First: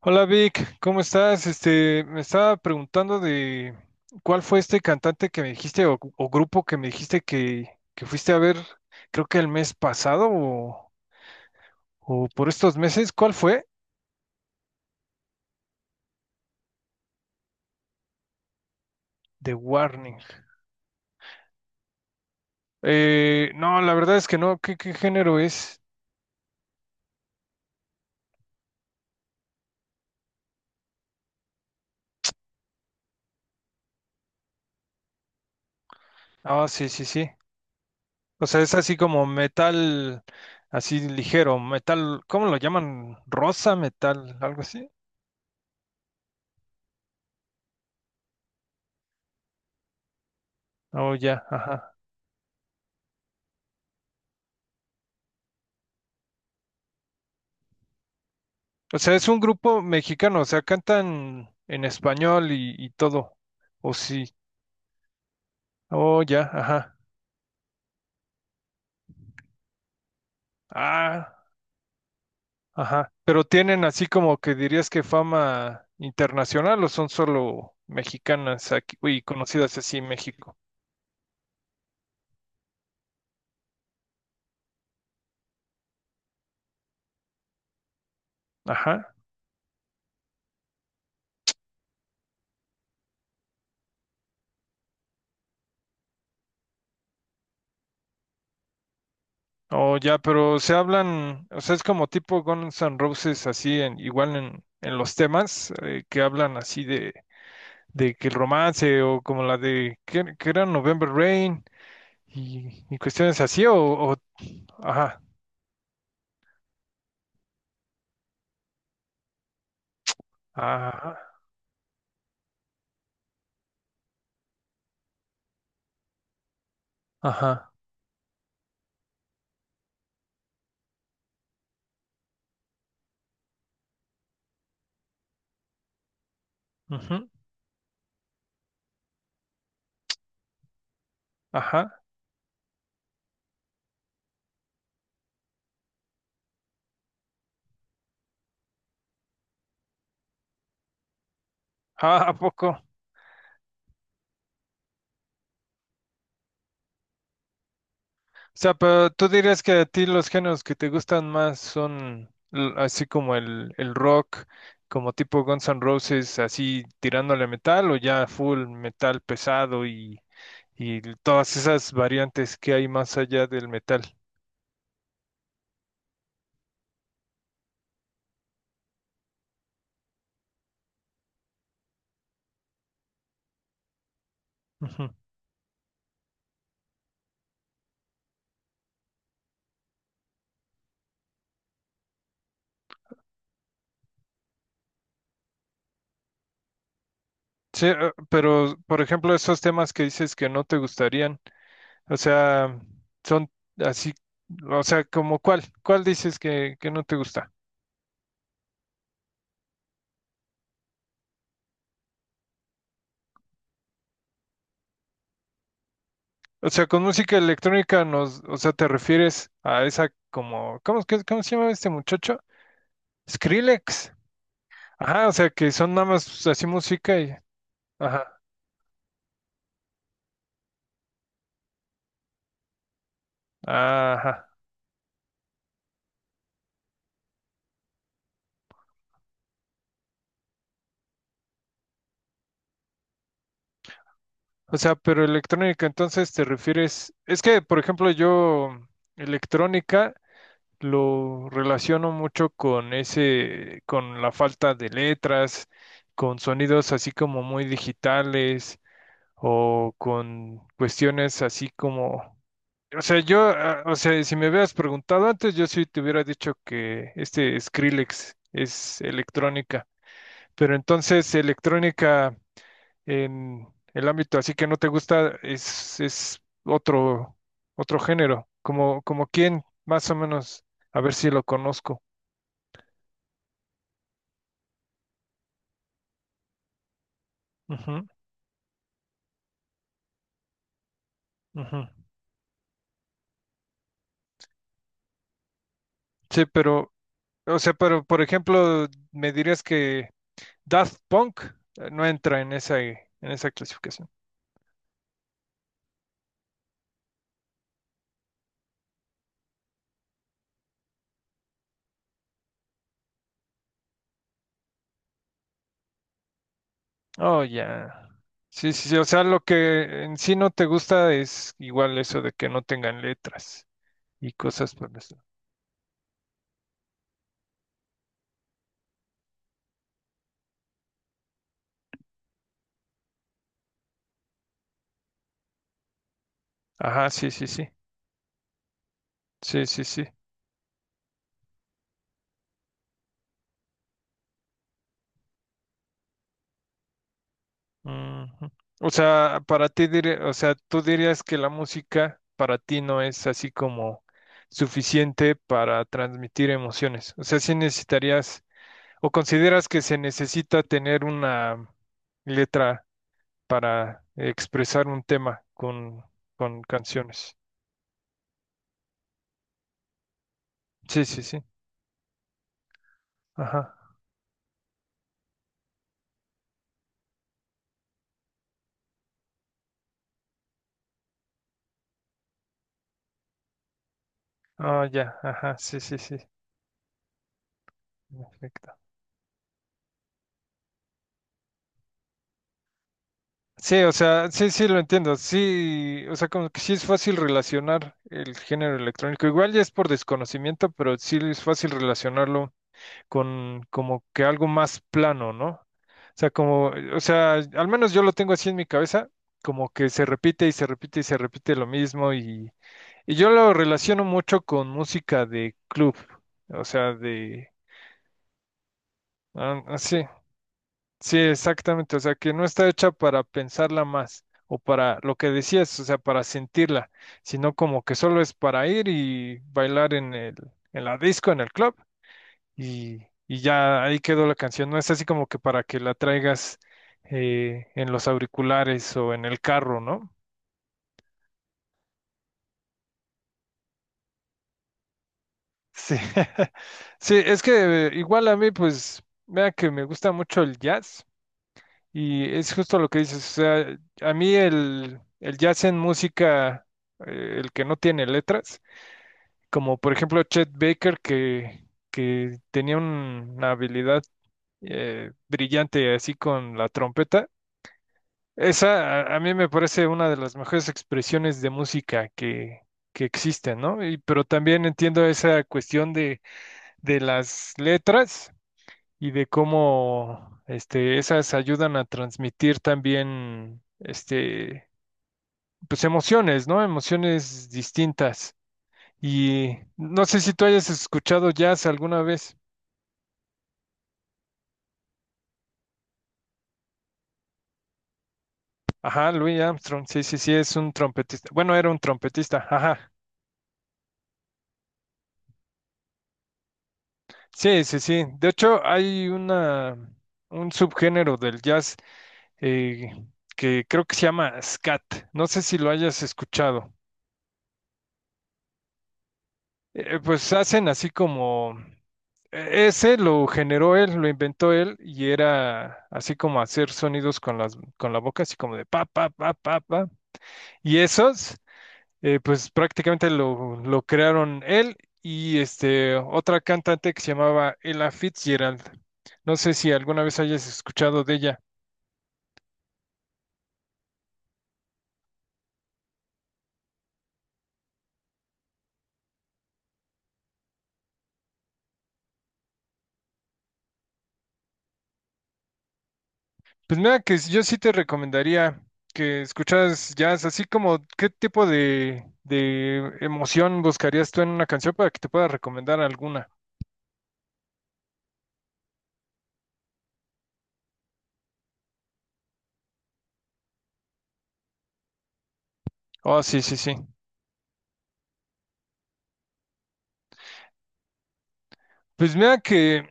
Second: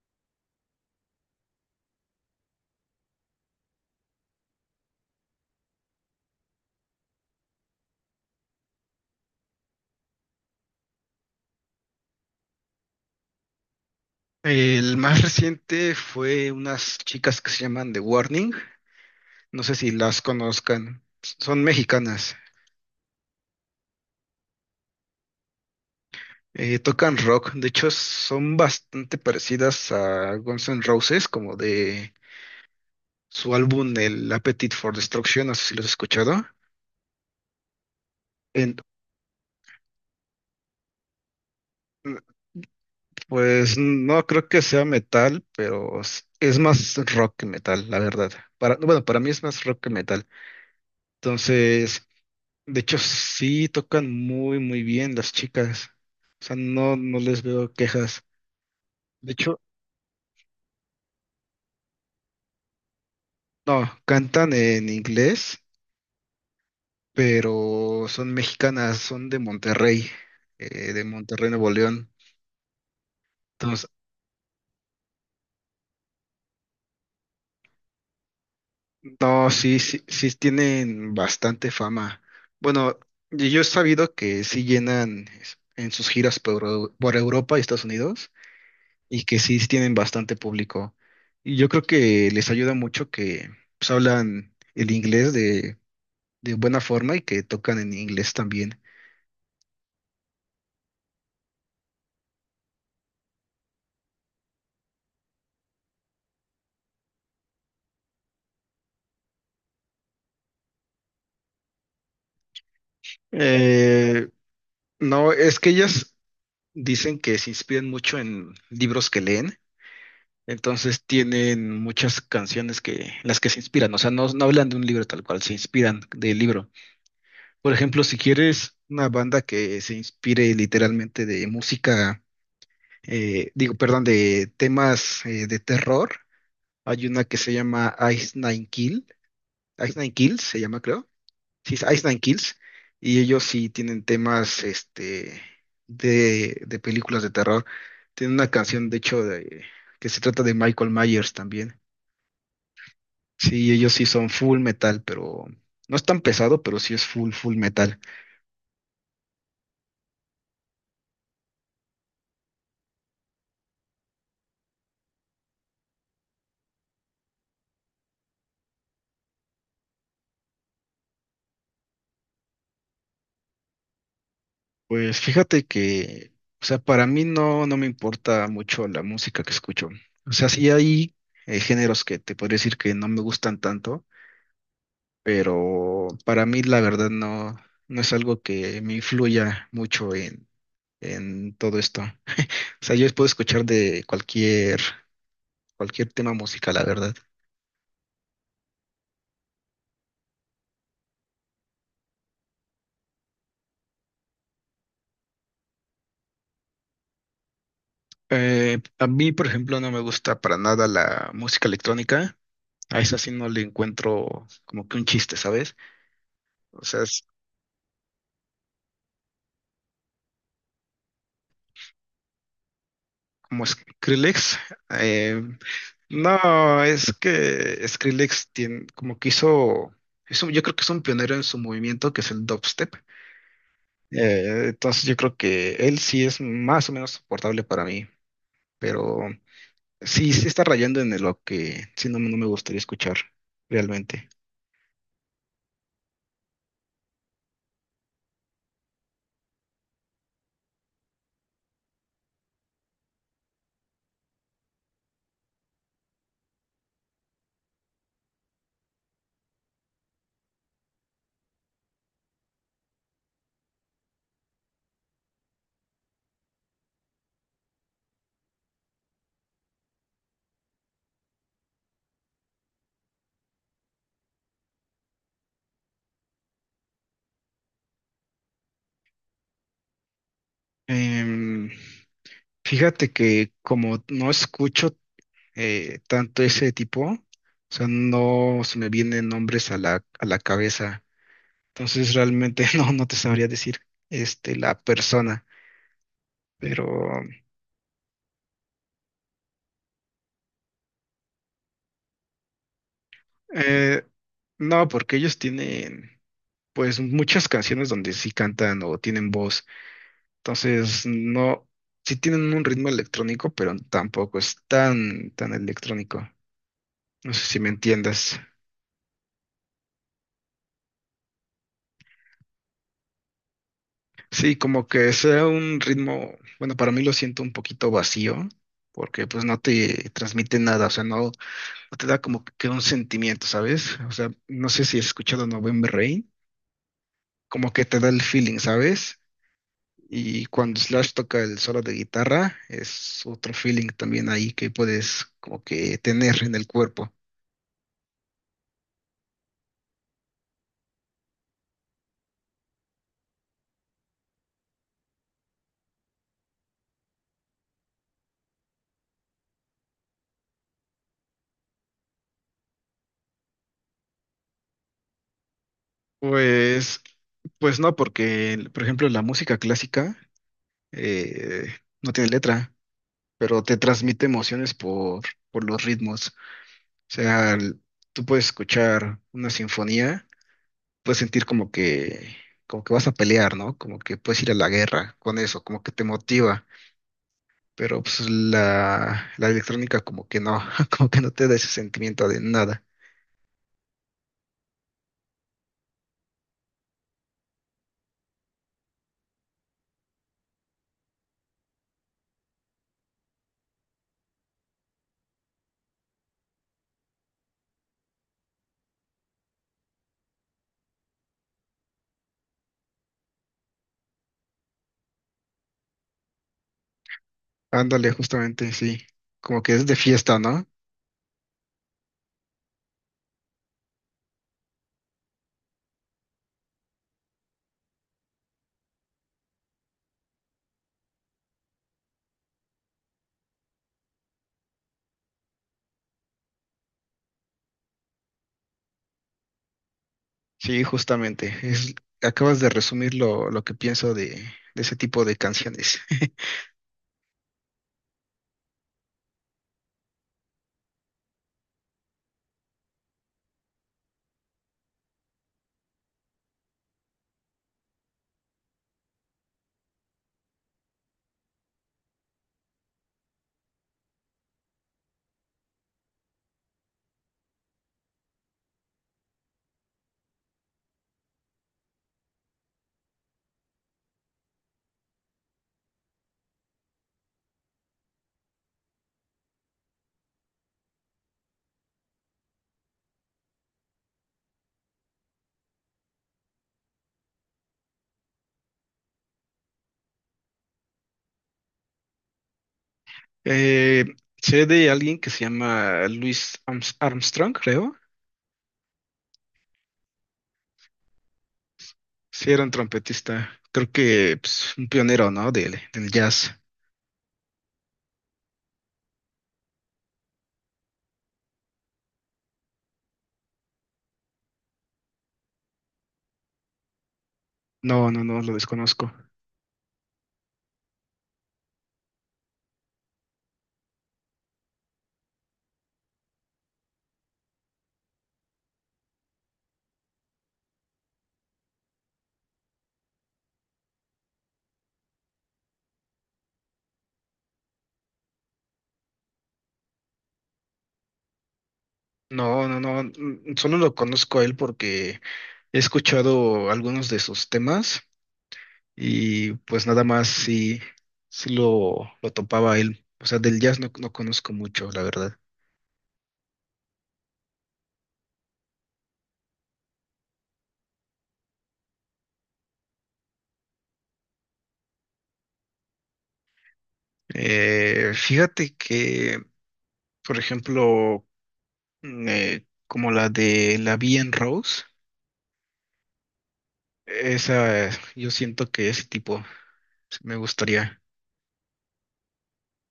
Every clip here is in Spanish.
Hola Vic, ¿cómo estás? Me estaba preguntando de cuál fue este cantante que me dijiste o grupo que me dijiste que fuiste a ver, creo que el mes pasado o por estos meses, ¿cuál fue? El más reciente fue unas chicas que se llaman The Warning. The No sé si Warning. las conozcan. Son mexicanas. No, la verdad es que no, ¿qué género es? Tocan rock. De hecho, son bastante parecidas a Guns N' Roses, como de su álbum El Appetite for Destruction. No sé si los has escuchado. Ah, sí, sí, sí. O sea, es En- así como metal, así ligero, metal, ¿cómo lo llaman? Rosa pues no metal, creo algo que sea así. metal, pero es más rock que metal, la verdad. Para, bueno, para mí es más rock que metal. Oh, ya, ajá. Entonces. De hecho, sí tocan muy, muy bien las chicas. O sea, no, no les veo quejas. O sea, es De un hecho, grupo mexicano, o sea, cantan en español y todo. no, O sí. cantan en inglés, Oh, ya, ajá. pero son mexicanas, son de Ah, Monterrey, Nuevo León. ajá. Pero tienen Entonces, así como que dirías que fama internacional o son solo mexicanas aquí, uy, no, conocidas sí, así sí, en sí México. tienen bastante fama. Bueno, y yo he sabido que sí llenan en sus giras por, por Europa y Estados Unidos. Ajá. Y que sí tienen bastante público. Y yo creo que les ayuda mucho que pues, hablan el inglés de buena forma y que tocan en inglés también. Oh, ya, pero se hablan, o sea, es como tipo Guns N' Roses así, en, igual en los temas que hablan así de que el romance o como la de, ¿que era? ¿November Rain? Y cuestiones así o. Eh, Ajá, no, es que ellas dicen que se inspiran mucho en libros que leen, entonces ajá, tienen muchas canciones que se inspiran, o sea, no, no hablan de un libro tal cual, se inspiran del libro. ajá, Por ejemplo, si quieres una banda que se inspire literalmente de temas de terror. Hay una ujú, que se llama Ice Nine Kills se llama, creo. Sí, es ajá, Ice Nine Kills. Y ellos sí tienen temas de películas de terror. Tienen una canción, de hecho, que se trata de Michael Myers también. ah, ¿a poco? Sí, ellos sí son full metal, pero no es tan pesado, pero sí es full, full metal. O sea, pero tú dirías que a ti los géneros que te gustan más son así como el rock, como tipo Guns N' Roses, así tirándole metal o ya full metal pesado y todas esas variantes que hay más allá del metal. Pues fíjate que, o sea, para mí no, no me importa mucho la música que escucho. O sea, sí hay géneros que te podría decir que no me gustan tanto, Ujú. pero para mí la verdad no, no es algo que me influya mucho en todo esto. O sea, yo puedo escuchar de cualquier tema musical, la verdad. Sí, pero por ejemplo, esos temas que dices que no te gustarían. O sea, son así, o sea, como cuál, cuál dices que no te gusta. A mí, por ejemplo, no me gusta para nada la música electrónica. A esa sí no le encuentro como que un chiste, ¿sabes? O O sea, sea, con música electrónica nos, o sea, te refieres a esa como, ¿cómo, cómo se llama este muchacho? como Skrillex. Skrillex. Ajá, o eh, sea, que son nada más así no, es música que ajá, Skrillex tiene, como que hizo, yo creo que es un pionero en su movimiento que es el dubstep. ajá. Entonces yo creo que él sí es más o menos soportable para mí, pero sí, sí está rayando en lo que sí no, no me gustaría escuchar realmente. O sea, pero electrónica, entonces te refieres, es que, por ejemplo, yo, electrónica. Lo relaciono mucho con ese, con la falta de letras, con sonidos así como muy digitales o con cuestiones así como, o sea, yo, ah, o sea, si me hubieras preguntado antes, yo sí te hubiera dicho que este Skrillex es electrónica, pero entonces electrónica en el ámbito así que no te gusta es otro, otro género, como, como quién, más o menos, a ver si lo Em, conozco. Fíjate que como no escucho tanto ese tipo, o sea, Ujú, no se me vienen nombres a a la cabeza. ujú. Entonces realmente no, no te sabría decir la persona, Sí, pero pero, o sea, pero por ejemplo, me dirías que Daft Punk no entra en esa eh, clasificación. no, porque ellos tienen pues muchas canciones donde sí cantan o tienen voz. Entonces no, sí tienen un ritmo electrónico, pero tampoco es tan electrónico. No Oh, sé si me ya. entiendas. Sí, sí, sí, o sea, lo que en sí no te gusta es igual eso de que no tengan letras y Sí, cosas como por que eso. sea un ritmo, bueno, para mí lo siento un poquito vacío, porque pues no te transmite nada, o sea, no. Te da como que un sentimiento, ¿sabes? O sea, no sé si has escuchado November Rain, Ajá, sí, sí, sí. como que te da el feeling, ¿sabes? Sí, sí, sí. Y cuando Slash toca el solo de guitarra, es otro feeling también ahí que puedes como que tener en el cuerpo. Ujú. O sea, para ti, o sea, tú dirías que la música para ti no es así como suficiente para transmitir emociones. O sea, sí necesitarías ¿o consideras que se necesita tener una letra para expresar un tema con Pues, canciones? pues no, porque, por ejemplo, la música clásica Sí, sí, sí. eh, no tiene letra, pero Ajá. te transmite emociones por los ritmos. O sea, tú puedes escuchar una sinfonía, puedes sentir como que vas a pelear, ¿no? Como que puedes ir a la Ah, guerra ya, con ajá, eso, sí, como que sí, te sí. motiva. Pero pues Perfecto. la electrónica como que no, como que no te da ese sentimiento de nada. Sí, o sea, sí, sí, lo entiendo. Sí, o sea, como que sí es fácil relacionar el género electrónico. Igual ya es por desconocimiento, pero sí es fácil relacionarlo con como que algo más plano, ¿no? O sea, como, o sea, al menos yo lo tengo así en mi cabeza, como que se repite y se repite y se repite lo mismo y yo lo relaciono mucho con música de club, o sea, de, Ándale, justamente, sí. Como ah, que ah, es de sí, fiesta, ¿no? sí, exactamente, o sea, que no está hecha para pensarla más o para lo que decías, o sea, para sentirla, sino como que solo es para ir y bailar en la disco, en el club y, y ya ahí quedó la canción. No es así como que para que la traigas en los auriculares o en el carro, ¿no? Sí, justamente. Es, acabas de resumir lo que pienso de ese tipo de Sí, canciones. sí, es que igual a mí, pues, vea que me gusta mucho el jazz y es justo lo que dices, o sea, a mí el jazz en música, el que no tiene letras, como por ejemplo Chet Baker que tenía una habilidad brillante así con la trompeta. Esa a mí me parece una de las mejores expresiones de música que existen, ¿no? Y, pero también entiendo esa cuestión de las letras y de cómo este, esas ayudan a transmitir también este, pues emociones, ¿no? Emociones distintas. Y no sé si tú hayas escuchado jazz alguna vez. Eh, Sé de alguien que se llama Armstrong, creo. Ajá, Louis Armstrong, sí, sí, sí, es un trompetista. Bueno, era un trompetista, Sí, era un ajá. trompetista. Creo que pues, un pionero, ¿no? Del, del jazz. Sí, sí, sí. De hecho, hay una, un subgénero del jazz eh, que creo que se llama scat. No sé si lo hayas escuchado. No, no, no, lo desconozco. Pues hacen así como... Ese lo generó él, lo inventó él y era así como hacer sonidos con las, con la boca, así como de pa, pa, pa, pa, pa. Y esos, pues prácticamente lo crearon él y este, otra cantante que se llamaba Ella Fitzgerald. No sé si alguna vez hayas escuchado de ella. No, no, no, mm, solo lo conozco a él porque he escuchado algunos de sus temas y pues nada más sí, sí lo topaba a él. O sea, del jazz no, no conozco mucho, la verdad. Pues mira que yo sí te recomendaría que escucharas jazz, así como qué tipo de emoción buscarías tú en una canción para que te pueda recomendar alguna. Fíjate que, por ejemplo, mm, como la de La Vie en Rose, Oh, sí, sí, sí. esa yo siento que ese tipo sí me gustaría. Pues mira que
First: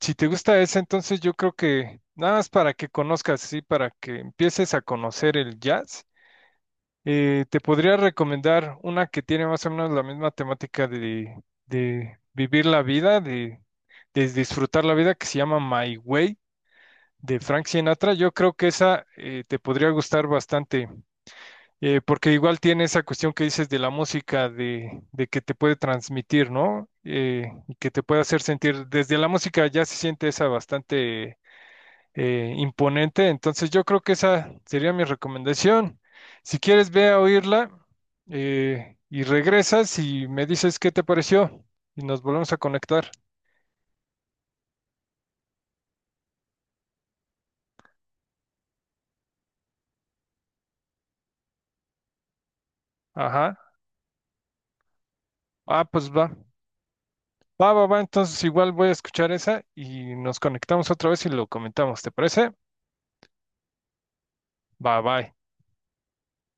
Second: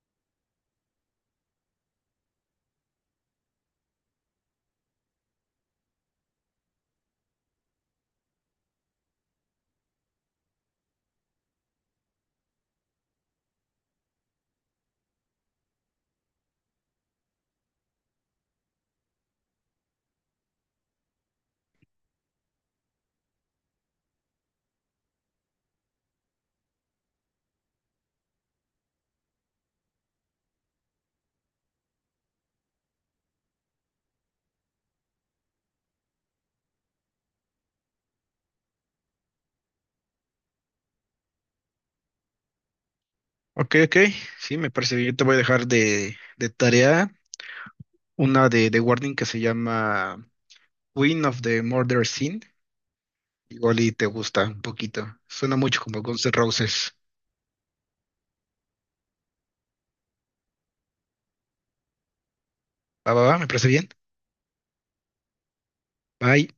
si te gusta esa, entonces yo creo que nada más para que conozcas, sí, para que empieces a conocer el jazz, te podría recomendar una que tiene más o menos la misma temática de vivir la vida, de disfrutar la vida, que se llama My Way. De Frank Sinatra, yo creo que esa te podría gustar bastante, porque igual tiene esa cuestión que dices de la música, de que te puede transmitir, ¿no? Y que te puede hacer sentir, desde la música ya se siente esa bastante imponente, entonces yo creo que esa sería mi recomendación. Si quieres, ve a oírla y regresas y me dices qué te pareció y nos volvemos a conectar. Ok, ok, sí, me parece bien. Yo te voy a dejar de tarea una de The Warning que se llama Queen of the Murder Scene. Ajá. Igual y te gusta un poquito. Suena mucho Ah, como pues Guns va. N' Roses. Va, va, va, entonces igual voy a escuchar esa y nos conectamos otra vez y lo comentamos, ¿te parece? Va, va, va, me parece bien. Va, bye. Bye.